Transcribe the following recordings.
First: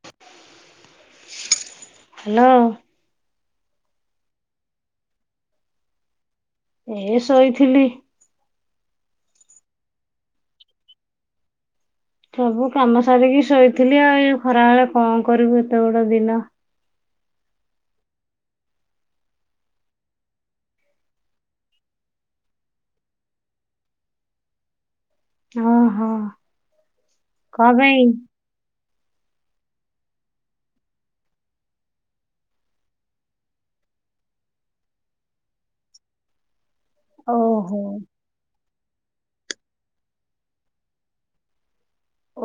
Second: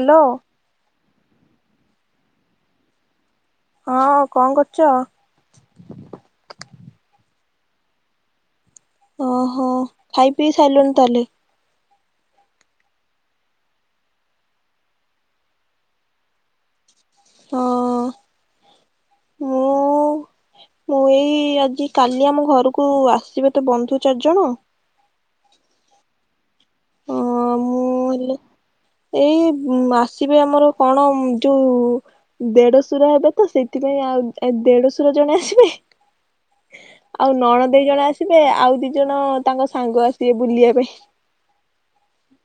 Hello. Hello. ହଁ କଣ କରୁଛ? ଏ ଶୋଇଥିଲି। ଓହୋ ଖାଇ ପିଇ ସାରିଲୁଣି ତାହେଲେ। ସବୁ କାମ ସାରିକି ଶୋଇଥିଲି ଆଉ ଇ ଖରା ବଳେ କଣ କରିବୁ ଏତେ ବଡ ଦିନ। ହଁ ମୁଁ ମୁଁ ଏଇ ଆଜି କାଲି ଆମ ଘରକୁ ଆସିବେ ତ ବନ୍ଧୁ ଚାରି ଜଣ ହଁ ହଁ। ଅ କଣ ମୁଁ ପାଇଁ। ହେଲେ ଏଇ ଉ ଆସିବେ ଆମର କଣ ଯୋଉ ଦେଢଶୁର ହେବେ ତ ସେଇଥିପାଇଁ ଆଉ ଦେଢଶୁର ଜଣେ ଆସିବେ। ଆଉ ନଣ ଓହୋ ଦେଇ ଜଣେ ଆସିବେ ଆଉ ଦି ଦି ଜଣ ତାଙ୍କ ସାଙ୍ଗ ଆସିବେ ବୁଲିବା ପାଇଁ।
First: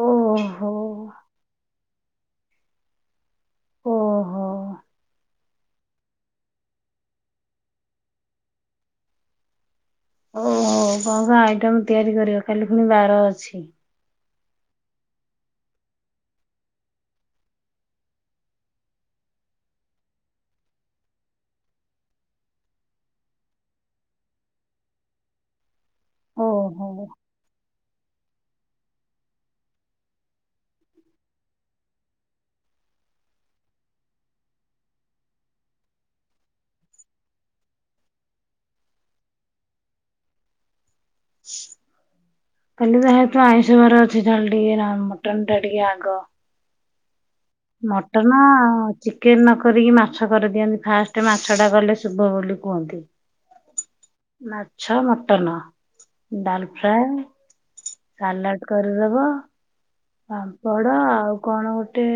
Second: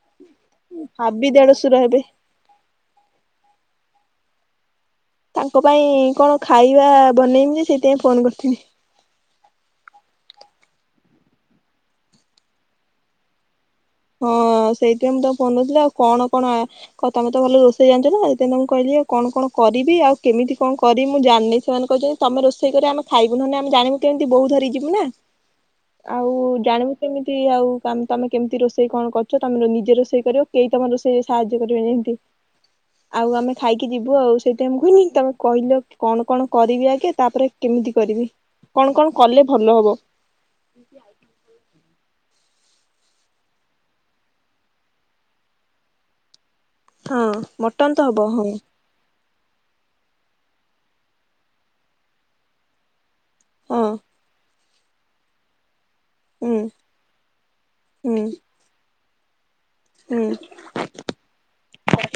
ଓହୋ ଭାବି ଦେଢ ଶୁଢ଼ ହେବେ। ଓହୋ। ତାଙ୍କ ପାଇଁ କଣ ଖାଇବା ବନେଇମି ଯେ ସେଇଥିାଇଁ ଫୋନ କରିଥିଲି। ଓହୋ କଣ କଣ ଆଇଟମ ତିଆରି କରିବ କାଲି ପୁଣି ବାର ଅଛି। ହଁ ସେଇଥିପାଇଁ ମୁଁ ତ ଫୋନ ନଉଥିଲି ଆଉ କଣ କଣ ତମେ ତ ଭଲ ରୋଷେଇ ଜାଣିଛ ନା ତମ କହିଲି ଆଉ କଣ କଣ କରିବି ଆଉ କେମିତି କଣ କରିବ ମୁ ଜାଣିନି ସେମାନେ କହିଛନ୍ତି ତମେ ରୋଷେଇ କରି ଆମେ ଖାଇବୁ ନହଲେ ଆମେ ଜାଣିବୁ କେମିତି ବୋଉ ଧରି ଯିବୁ ନା। ଆଉ ଓହୋ ଜାଣିବୁ କେମିତି ଆଉ। ତମ ତମେ କେମିତି ରୋଷେଇ ସେ କଣ କରଛ ତମେ ନିଜେ ରୋଷେଇ କରିବ କେହି ତମର ରୋଷେଇ ସାହାଯ୍ୟ କରିବେନି ଯେ ଏମିତି ଆଉ ଆମେ ଖାଇକି ଯିବୁ ଆଉ ସେଇଠି ଆମ କହନି ତମେ କହିଲ କଣ କଣ କରିବି ଆଗେ ତାପରେ କେମିତି କରିବି କଣ କଣ କଲେ ଭଲ ହବ। ଆଇ କାଲି ଯେହେତୁ ଆଇଁଷ ବାର ଅଛି ଯାହେଲ ଟିକେ ମଟନ୍ ଟା ଟିକେ ଆଗ। ହଁ। ମଟନ ତ ହବ ମଟନ୍ ଆଉ ହଁ। ଚିକେନ। ଚିକେନ ନ କରିକି ମାଛ କରିଦିଅନ୍ତି ଫାଷ୍ଟ ମାଛ ଟା ଗଲେ ଶୁଭ ବୋଲି କୁହନ୍ତି। ଓ। ମାଛ ମଟନ ହୁଁ ଡାଲ ଫ୍ରାଏ ହୁଁ ସାଲାଡ କରି [unintelligible] ହୁଁ। ପାମ୍ପଡ ଆଉ କଣ ଗୋଟେ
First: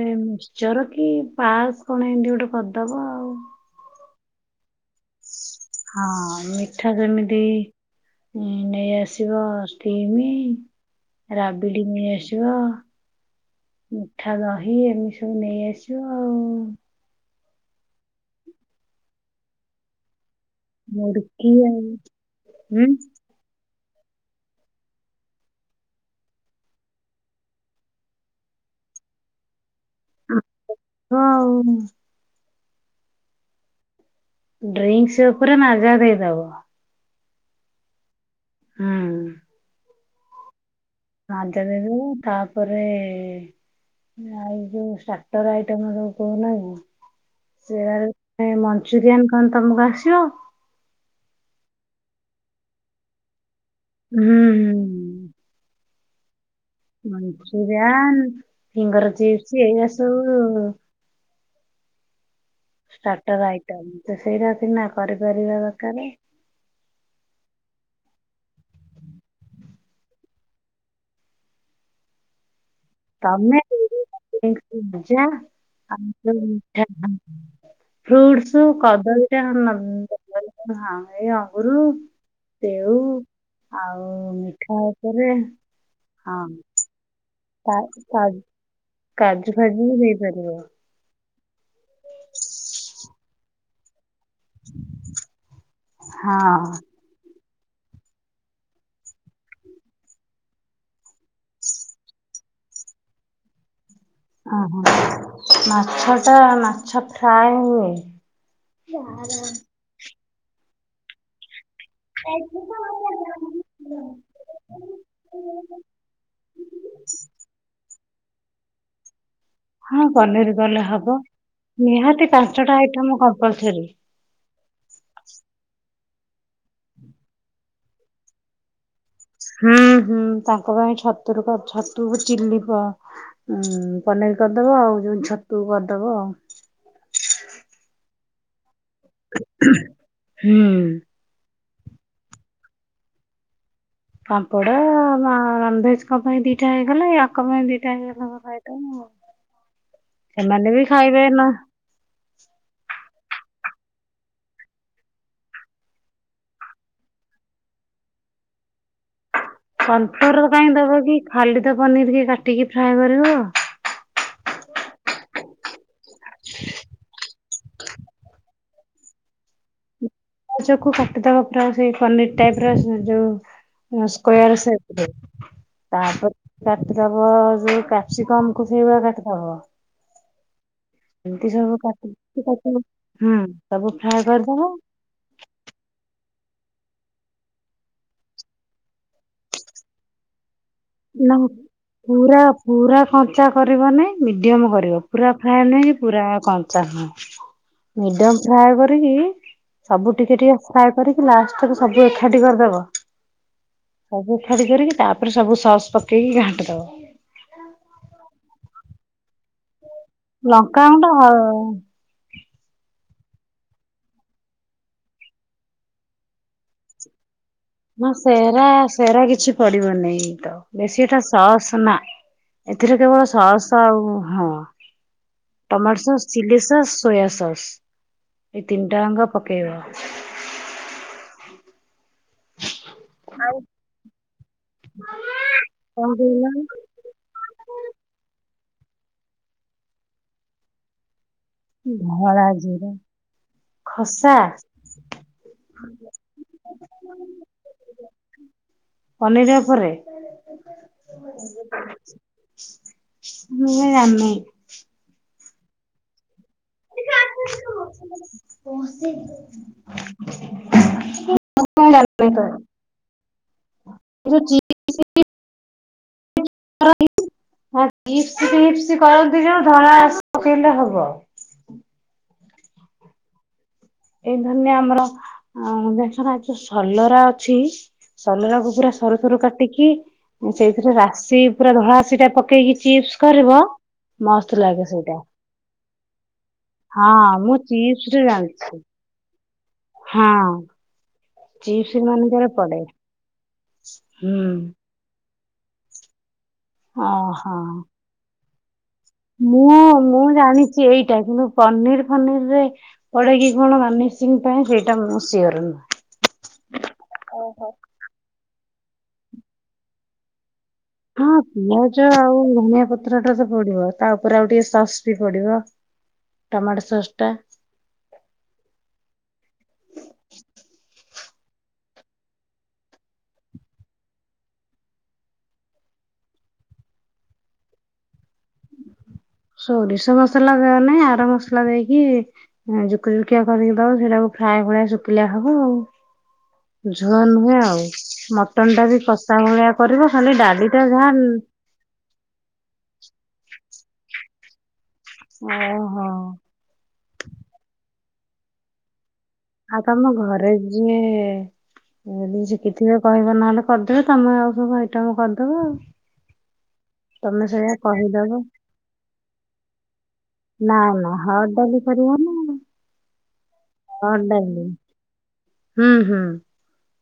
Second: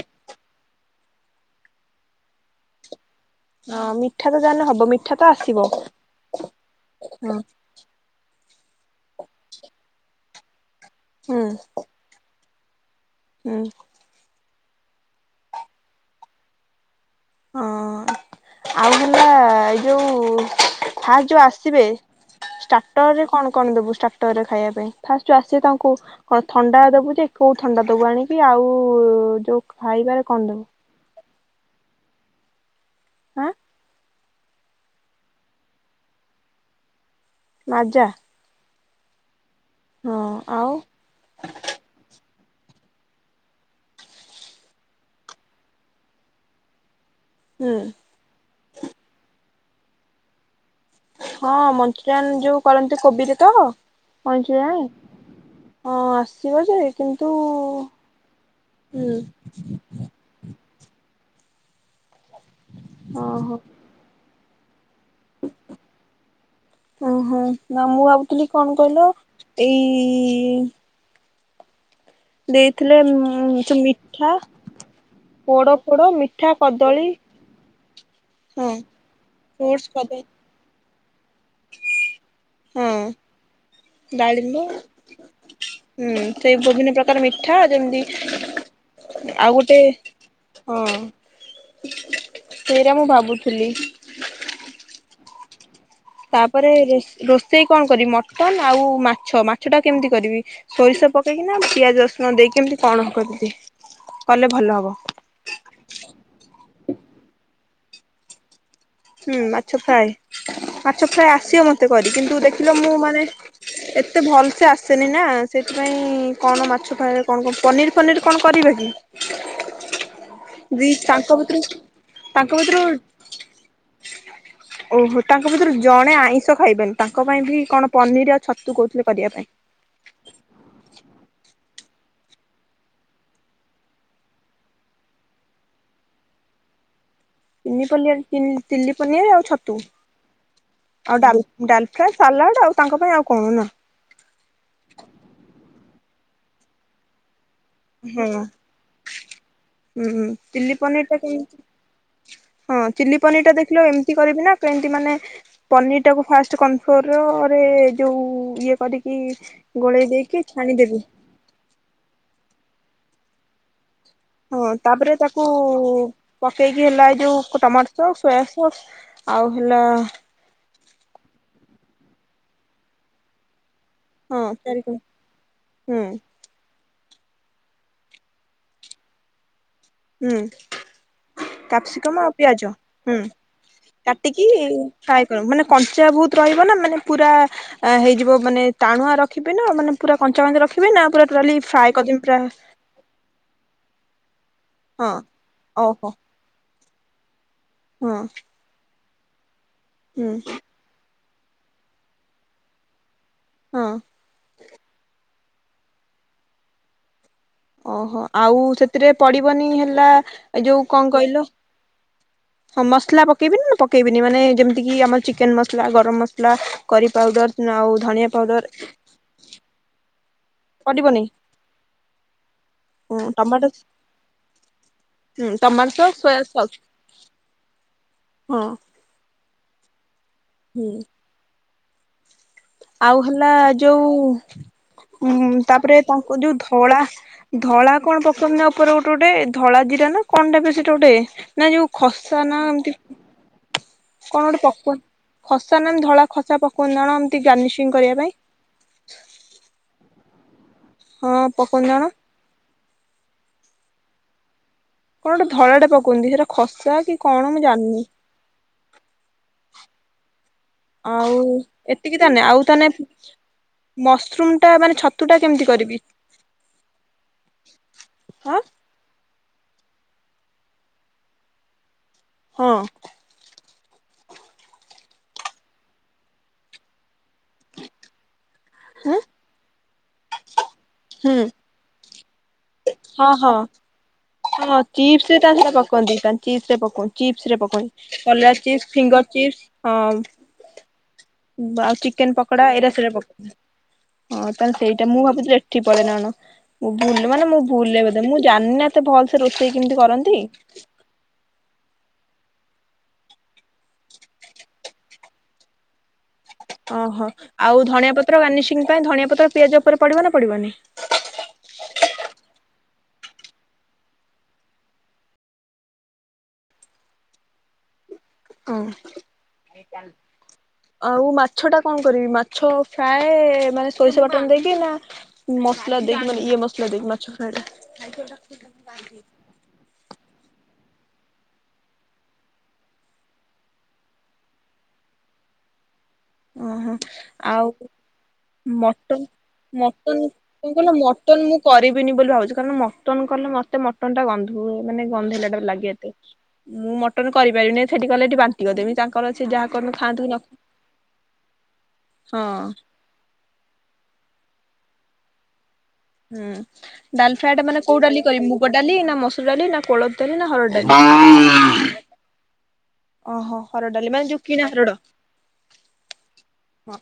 ଚର କି ପାସ୍ କଣ ଏମତି ଗୋଟେ କରିଦବ ଆଉ। ହଁ ମିଠା ତ ଯାହା ହେଲେ ହବ। ମିଠା ତ ଆସିବ ହଁ ମିଠା ହୁଁ ଯେମିତି ହଁ ନେଇ ଆସିବ ସ୍ଥିମ ହୁଁ ରାବିଡି ନେଇ ଆସିବ ମିଠା ଦହି। ଇଏ ଏମିସ୍ ସବୁ ନେଇ ଆସିବ ଆଉ। ହଁ ଆଉ ହେଲା ଏଇ ଯୋଉ ଫା ଯୋଉ ମୁଡକି ଆଉ ଆସିବେ ହୁଁ ଷ୍ଟାର୍ଟର ରେ କଣ କଣ ଦବୁ? ସ୍ଟାଟରେ ଖାଇବା ପାଇଁ। ଫାଷ୍ଟ ଯଉ ଆସିବେ ତାଙ୍କୁ କଣ ଥଣ୍ଡା ଦବୁ ଯେ କଉ ଥଣ୍ଡା ଦବୁ ଆଣିକି? ଆଉ-ଉ-ଉ ଯ ଖାଇବାରେ କଣ ଦବ? ଆମ୍ବ ଆଉ ଆଁ। ଡ୍ରିଙ୍କସ୍ ଉପରେ ମାଜା ଦେଇଦବ। ମାଜା। ହୁଁ। ହଁ ଆଉ। ମାଜା ଦେଇଦେବୁ। ତାପରେ ଏ ଆଉ ଯୋଉ ଷ୍ଟାଟର ଆଇଟମ୍ ସବୁ କହୁନ କି ହୁଁ ସେଆଳୁ ଏ ମଞ୍ଚୁରିଆନ ଖନ୍ ତମକୁ ଆସିବ? ହଁ ମଞ୍ଚୁରିଆନ ଯୋଉ କରନ୍ତି କୋବିରେ ତ? [unintelligible] ହଁ ଆସ୍ ମଞଚୁରିଆନ୍, ହୁଁ ଫିଙ୍ଗର ଚିପ୍ସ ଏଇଆ ସବୁ -ଉ ଷ୍ଟାଟର ଓହୋ ଆଇଟମ୍ ଯେ ସେଇରା ସିନା କରିପାରିବା ଦରକାରେ। ଓହୋ ନା ମୁଁ ଭାବୁଥିଲି କଣ କହିଲ? ଏଇ-ଇ-ଇ ଦେ ଥିଲେ ଉମ୍ ତମେ ସେ ମିଠା, ଭଜା ଆଉ ପୋଡଫୋଡ ଯୋଉ ମିଠା, କଦଳୀ। ଫ୍ରୁଟସ୍ ହଁ କଦଳୀ ଟା- ଫ୍ରୁଟସ କଦଳୀ ଆ-ହଁ। ଏଇ ଅଙ୍ଗୁରୁ, ହଁ ସେଉ, ଆଉ ଡାଳିମ୍ବ ମିଠା ଉପରେ ହୁଁ ହଁ। ସେଇ ବିଭିନ୍ନ ପ୍ରକାର ମିଠା କା- ଯେମିତି, କା- କାଜୁ ଆଉ ଗୋଟେ ଫାଜୁ ବି ଦେଇପାରିବ ହଁ। ସେଇଟା ମୁଁ ଭାବୁଥିଲି। ହଁ ତାପରେ ରୋଷ୍ ରୋଷ୍ ସେଇ କଣ କରିବି ମଟନ ଆଉ ମାଛ। ମାଛ ଟା କେମିତି କରିବି? ସୋରିଷ ପକ୍ ପକେଇକିନା ପିଆକ ରସୁଣ ଦେଇକି କେମିତି କଣ କରିବି? କଲେ ଭଲ ଓହୋ, ହବ ମାଛ ଟା ମାଛ ଫ୍ରାଏ ହୁଏ। ହୁଁ ମାଛ ଫ୍ରାଏ। ମାଛ ଫ୍ରାଏ ଆସିବ ମତ୍ ଏତେ କରି କିନ୍ତୁ ଦେଖିଲ ମୁଁ ମାନେ ଏତେ ଭଲସେ ଆସେନି ନା ସେଥିପାଇଁ କଣ ମାଛ ଫରେ କଣ କଣ ପନିର ପନିର କଣ କରିବେ କି? ହଁ ପନିର ଗଲେ ଦି ହବ ତାଙ୍କ ଭିତରୁ ନିହାତି ତାଙ୍କ ଭିତରୁ ପାଞ୍ଚଟା ଆଇଟମ କମ୍ପଲ୍ସରୀ। ଓହୋ ତାଙ୍କ ଭିତରେ ଜଣେ ଆଇଁଷ ଖାଇବେନି ତାଙ୍କ ପାଇଁ ବି କଣ ପନିର ଆଉ ଛତୁ କ ହୁଁ ହୁଁ ତାଙ୍କ ପାଇଁ ଛତୁୁରତ ଛ ତୁ ଚିଲି ପନିର କରିଦବ ଆଉ ଯୋଉ ଛତୁ କରିଦବ ଆଉ ହଁ। ଚିଲି ପନିର ଆଉ ଛତୁ ହୁଁ। ଆଉ ଡାଲ ଡାଲ ଫ୍ରାଏ ସାଲାଡ ଆଉ ତାଙ୍କ ପାଇଁ ଆଉ କଣ ନା? ପାମ୍ପଡା ରନଭେଜ କ ପାଇଁ ଦିଟା ହେଇଗଲାୟା ଲୋକମାନେ ଦିଟା ହଁ ଖାଇଥା ହୁଁ ଚିଲି ସେମାନେ ବି ପନିର ଟା ଖାଇବେ ନା କେମିତି ହଁ ଚିଲି ପନିରଟା ଦେଖିଲ ଏମିତି କରିବି ନା କେମିତି ମାନେ ପନିରଟାକୁ ଫାଷ୍ଟ କନଫ୍ଲୋରରେ ଯେଉଁ ଇଏ କରିକି? ଗୋଳେଇ ଦେଇକି କନଫ୍ଲୋରର କାଇଁ ଛାଣିଦେବି ଦବକି ଖାଲି ତ ପନିର କି କାଟ ଟିକେ ଫ୍ରାଏ କରିବ। ହଁ ତାପରେ ତାକୁ ପକେଇକି ହେଲା ଏଇ ଯୋଉ ଟମାଟ ସସ ସୋୟାସସ୍ ହ ଆଉ ହେଲା ଆଜକୁ କାଟିଦବା ପ୍ରା ସେଇ ପନିର ଟାଇପ ର ଯୋଉ ହଁ ସ୍କୋୟାର ତିଆରି ହୁଁ ସେପରେ କାଟିଦବ ଯ କ୍ୟାପ୍ସିକମ କ ସେଇଭଳି କାଟିଦବ। ହୁଁ। ଏମିତି ସବୁ କାଟି କାପ୍ସିକମ ଆଉ ପିଆଜ ତାକୁ ହଁ ହୁଁ ସବୁ ଫ୍ରାଏ କାଟିକି କରିଦବ ଫ୍ରାଏ କର ମାନେ କଞ୍ଚା ବହୁତ ରହିବ ନା ମାନେ ପୁରା ହେଇଯିବ ମାନେ ଟାଣୁଆ ରଖିବି ନା ମାନେ ପୁରା କଞ୍ଚା କଞ୍ଚା ରଖିବ? ନା ପା ପୁରା କଞ୍ଚା କରିବନାଇ ମିଡିୟମ କରିବ। ରିବ ହଁ ପୁରା ଫ୍ରାଏ ନୁହଁ କି ଓହୋ ପୁରା କ କଞ୍ଚା ହଁ ହଁ ମିଡିଅମ ଫ୍ରାଏ କ କରିକି? ସବୁ ଟିକେ ଟିକେ ହୁଁ ଫ୍ରାଏ କରି ଲାଷ୍ଟରେ ସବୁ ଏକାଠି କରିଦବ। ହଁ ସବୁ ଛାଡି କରିକି ତାରେ ରେ ସବୁ ସ ପକି କି ଘାଣ୍ଟି ଦବ। ଓହୋ ଆଉ ସେଥିରେ ପଡିବନି ହେଲେ ଲା ଯୋଉ କଣ କହିଲ ଲଙ୍କାଗୁଣ୍ଡ ମସଲା ପ ପକାଇବିନି ନା ପକାଇବିନି ମାନେ ଯେମିତିକି ଆମର ଚିକେନ୍ ମସଲା ଗରମ ମସଲା କରି ପାଉଡ଼ର ନା ସେହେରା ସେହେରା କିଛି ପଡିବନାଇ। ତ ବେଶୀ ଏଟା ପଡିବନି ସସ୍ ନା ଏଥିରେ ହଁ କେବଳ ସସ୍ ଟମାଟୋ ଆଉ ହଁ tomato sauce chilli sauce soya sauce ହଁ ଏଇ ତିନିଟା ଯାକ ପକେଇବା। ହୁଁ। ଆଉ ହେଲା ଯୋଉ ଉଁ ତାପରେ କଣ ତାଙ୍କୁ କହିଲ ଯୋଉ ଧଳା ଧଳା କଣ ପ୍ରଥମ ନବା ତାର ଗୋଟେ ଗୋଟେ ଧଳା ଜିରା ନା କଣଟା ଯେ ସେଟା ଗୋଟେ ନା ଯୋଉ ଖସା ଧଳା ନା ଜିରା ଏମିତି ଖସା କଣ ଗୋଟେ ପକାଉ, ଖସା ନା ଧଳା ଖସା ପକଉନ ଏମତି ଗାର୍ନିସିଂ କରିବା ପାଇଁ। ପନିର ଉପରେ ହଁ ପୋକନ୍ ଜଣ। ମୁଁ ସେଟା ଜାଣି ନାଇ। କଣ ଗୋଟ ଧଳାଟେ ପକଉଚନ୍ତି ସେଟା ଖସା କି କଣ ମୁଁ ଜାଣିନି। ମୁଁ ଜାଣିନି [inaudible] ଆଉ ଏତିକି ତ। ତାନଲେ ଆଉ ତାନେ ଯୋଉ ମସରୁମ ଟା ମାନେ ଛତୁ ଟା କେମିତି କରିବି? ସେଟା ଧଲା ରାଶି ପକେଇଲେ ହବ। ହଁ। ଏଇ ଧରିନିଅ ଆମର ଦେ ସଲରା ଅଛି ସଲରାକୁ ପୁରା ହୁଁ ସରୁ ସରୁ କାଟିକି ସେଇଥିରେ ରାଶି ପୁରା ଧଳାତାଶି ଟା ପକେଇକି ଚିପ୍ସ ହଁ ହଁ କରିବ ମସ୍ତ ହଁ। ଲାଗେ ସେଇଟା ଚିପ୍ସ ରେ ତା ସେ ପକାନ୍ତି ଚିପ୍ସ ରେ ପଉ ହଁ ଚିପ୍ସ ମୁଁ ରେ ପଉ ଚିପ୍ସରେ କଲରା ଜାଣିଛି ଚିପ୍ସ ଫିଙ୍ଗର ଚିପ୍ସ। ହଁ। ଆଉ ଚିପ୍ସ ଚିକେନ ମାନଙ୍କରେ ପକଡା ପଡେ ଏଇରା ସେଇଟା ପ ହୁଁ ହଁ ତାହେଲେ ସେଇଟା ମୁଁ ଭାବୁଥିଲି। ଲି ରେ ପଡେ ନା କ ମୁଁ ବୁଲ ମାନେ ଓହୋ ମୁଁ ଭୁଲ ରେ ବୋଧେ ମୁଁ ଜଣେ ମୁଁ ମୁଁ ଜାଣିଛି ଏଇଟା କିନ୍ତୁ ପନିର ଫନିର ପଡ଼କି କଣ ନ ମିସିଙ୍ଗ ପାଇଁ ସେଇଟା ମୂସିିନ୍ତ ଓହୋ ଆଉ ଧନିଆ ପତ୍ର ବି ପାଇଁ ଧଣିଆ ପତ୍ର ପିଆଜ ଉପରେ ପଡ଼ିବ ନା ପଡିବନି ହଁ ପିଆଜ ଆଉ ଧନିଆ ପତ୍ର ଟା ତ ପଡିବ ତା ଉପରେ ଆଉ ଟିକେ ସସ୍ ବି ପଡିବ ଟମାଟୋ ସସ୍ ଟା ହଁ ଆଉ ମାଛ ଟା କଣ କରିବି ମାଛ ଫ୍ରାଏ ମାନେ ସୋରିଷ ବାଟନ ଦେଇକି ନା ମସଲା ଦେଇକି ମାନେ ଇଏ ମସଲା ଦେଇକି ମାଛ ଫ୍ରାଏ। ସୋରିଷ ମସଲା ଦ ନାହିଁ ଆର ମସଲା ଦେଇକିୁୋକୁକିଆ କରିକି ଦବ ସେଇଟାକୁ ଫ୍ରାଏ ଭଳି ଶୁଖିଲଆ ହବ ଆଉ। ଓହୋ ଝୋଳ ନୁହେଁ ଆଉ ଟା ବି ମଟନ କଷା ଭଳିଆ କରିବ ମଟନ୍ ଖାଲି ଡାଲି କଣ ଟା କିଲ ଯାହା ମଟନ ମୁଁ କରିବିନି ବୋଲି ଭାବୁଛି କାରଣ ମଟନ କଲେ ମତେ ମଟନ ଟା ଗ ହୁଁ। ମାନେ ଗନ୍ଧ ହେଲା ଟା ଲାଗେ ଓହୋ ଏତେ ମୁଁ ମଟନ କରିପାରିନି। ସେଠି ଗଲେ ଏଠ ବାନ୍ତି କରିଦେ ତା ଆଉ ତମ ଘରେ ଯିଏ ଯଦି ହଁ ଶିଖିଥିବେ କହିବ ନହେଲେ କରିଦେବେ ତମେ ଆଉ। ସବୁ ଆଇଟମ କରିଦବା ଆଉ। ହୁଁ। ଡାଲ ତମେ ଫ୍ରାଏ ଟା ସେଇଆ ମାନେ କୋଉ ଡାଲି କହିଦବ କରିବେ ମୁଗ ଡାଲି ନା ମସୁର ଡାଲି ନା କୋଳ ଡାଲି ନା ହର ଡାଲି ଓହୋ। ହରଡ଼ ଡାଲି ମାନେ ହଣ୍ଡ ଯୋଉ କିଣା ହୁଁ ହୁଁ। ହଁ।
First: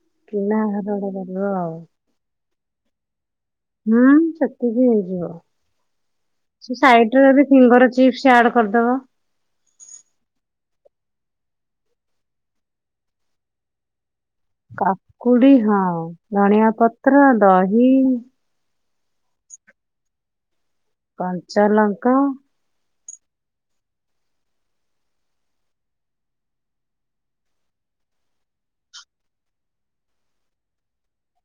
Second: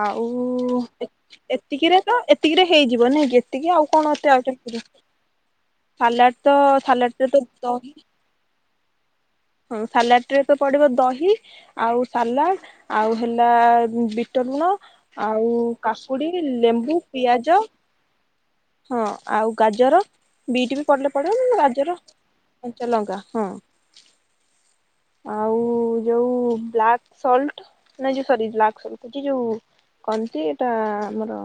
ଆଉ ଚୁନା ହରଡ଼ ଡାଲି କରିବ ଆଉ ଏତିକିରେ ତ ଟିକରେ ହେଇଯିବ ନାାଇଁ କି। ଆଉ ହୁଁ କଣେ ସେତିକି ହେଇଯିବ। ସାଲାଡ ତ ସେ ସାଇଡରେ ସାଲାରେ ଯଦି ଫିଙ୍ଗର ଚିପ୍ସ ଆଡ କରିଦବ। ସାଲାରେ ପଡିବ ଦହି ଆଉ ସାଲାଡ଼ ଆଉ ହେଲା। ବିଟ ଲୁଣ ଆଉ କାକୁଡି ହଉ କାକୁଡି ଧଣିଆ ଲେମ୍ବୁ ପତ୍ର ପିଆଜ ଦହି ହଁ ଆଉ ଗାଜର ବିଟ୍ ବି ପିଲେ ପଡିବ ମ କଞ୍ଚା ରାଜର ଲଙ୍କା କଞ୍ଚଲଙ୍କା ହଁ। ଆଉ ଯୋଉ ବ୍ଲାକ୍ ସଲ୍ଟ ନାଇ ଯୋଉ ସରି ବ୍ଲାକ୍ ସଲ୍ଟଛି ଯୋଉ କହନ୍ତି ଏଇଟା ଆମର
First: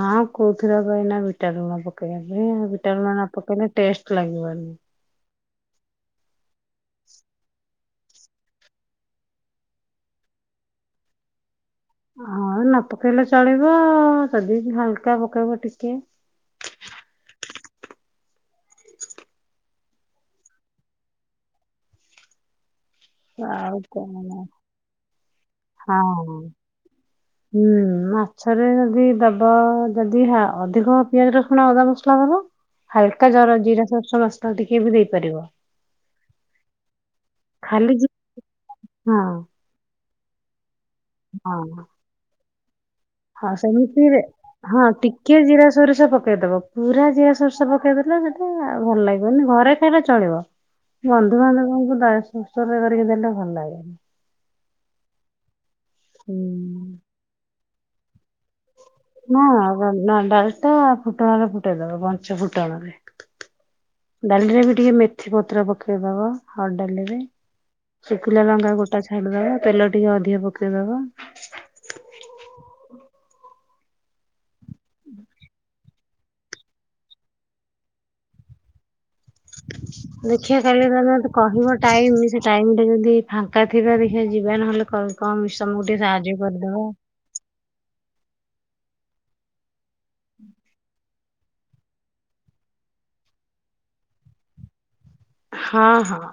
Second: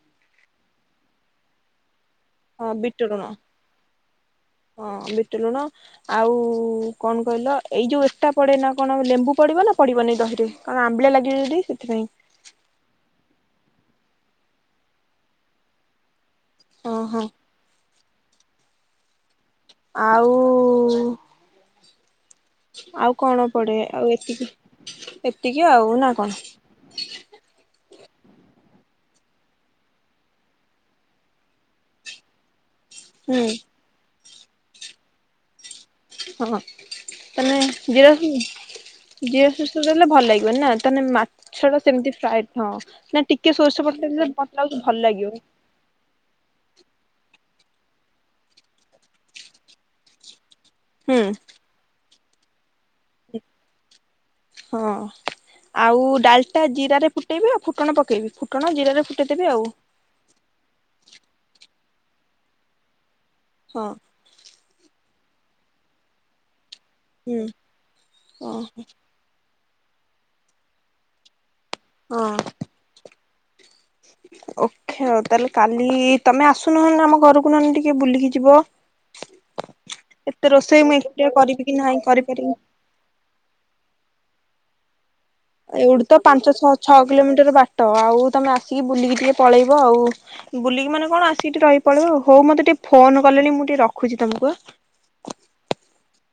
ହଁ କୋଉଥିଲା ପାଇଁ ନା ବିଟା ଲୁଣ ପ ପକେଇ ପାଇଁ ହଁ ବିଟ ଲୁଣ ଭଟା ପକେଇଲେ ଟେଷ୍ଟ ଲାଗିବନି କଟିଲୁଣ ଆଉ କଣ କହିଲ ଏଇ ଯୋଉ ଏଟା ପଡେ ନା କଣ ଲେମ୍ବୁ ପଡିବ ନା ପଡିବନି ଦହିରେ କଣ ଆମ୍ବଳିଳା ଲାଗିବ ଯଦି ସେଥିପାଇଁ ହଁ ନପକଲେ ଚାଳି ତଦ ହାଲକା ପକେଇବ ଟିକେ ଓ ହୋ। ଆଉ ଆଉ କଣ ପଡେ ଆଉ ଏତିକି ଏ ଟିକେ ଆଉ ନା ହଁ। ହୁଁ କଣ ମାଛରେ ଯଦି ଦବ ଯଦି ଅଧିକ ପିଆଜ ରସୁଣ ଅଦାମସଲା ଦବ। ହଲକା ହୁଁ ଜର ଜିରା ସୋରିଷ ମସ ତ ଟିକେ ବି ଦେଇପାରିବ ହଁ, ତମେ ଖାଲି ଜି ଜିରାସ ହଁ ଜିରା ସୋରିଷ ଦେଲେ ଭ ଭଲ ଲାଗିବ ନା? ତମେ ହଁ ମାଛ ଟା ସେମିତି ଫ୍ରାଏ ହଁ ନା ହଁ ଟିକେ ସୋରିଷ ବଟା ସେମିତିରେ ଦେଲେ ମତେ ଲାଗୁଛି ହଁ ଭଲ ଲାଗିବ ଟିକେ ଜିରା ସୋରିଷ ପକେଇଦବ ପୁରା ଜିରା ସୋରିଷ ପକେଇଦେଲେ ସେଟା ଭଲ ଲାଗିବନି ଘରେ ଖାଇଲେ ଚଳିବ। ହୁଁ ବନ୍ଧୁ ବାନ୍ଧବଙ୍କୁ। [unintelligible] [unintelligible] [unintelligible] କରିକି ଦେଲେ ଭଲ ଲାଗେ। ହଁ । ଆଉ ଡାଲଟା ଜିରାରେ ଫୁଟେଇବି ଆଉ ଫୁ କଣ ପକେଇବି ଫୁ ହଁ ଡାଲଟା ଫୁଟଣରେ ଫୁଟେଇଦବ। ପଞ୍ଚୁ ଫୁଟଣରେ। ହଁ ଡାଲିରେ ବି ଟିକେ ମେ ମେଥି ପତ୍ର ପକେଇଦବ। ହରଡ଼ ଡାଲିରେ, ହୁଁ ଶୁଖିଲା ହଁ ଲଙ୍କା ଗୋଟା ଛାଡିଦବ। ତେଲ ଟିକେ ଅଧିକ ପକେଇଦବ। ହଁ ଓ ଖେଳ ତାହେଲେ କାଲ ଲି ତମେ ଆସୁନହନ, ଆମ ଘରକୁ ନହଲେ ଟିକେ ବୁଲିକି ଯିବ। ଏତେ ଦେଖିଆ ରୋଷେଇ କାଲି ମୁଁ ତମେ ଏକୁଟିଆ ମତେ କରିବି କି କହିବ ନାହିଁ ଟାଇମ ସେ କରିପାରିବି। ଟାଇମି ଟା ଯଦି ଫାଙ୍କା ଥିବବି ଯିବା ନହେଲେ କର ଏଇଠୁ ତ ପାଞ୍ଚ ଛଅ ଛଅ କିଲୋମିଟର ବାଟ, ଆଉ ତମେ ଆସିକି ବୁିଲିକି ଟିକେ ପଳେଇ ଆଉ ବୁଲିକି ମାନେ କଣ ଆସି ସେଠି ରହି ପଳିବ ହଉ, ମତେ ଟିକେ ଫୋନ କଲେଣି, ମୁଁ ଟିକେ ରଖୁଛି ତମକୁ ଆ ହଁ, ହଁ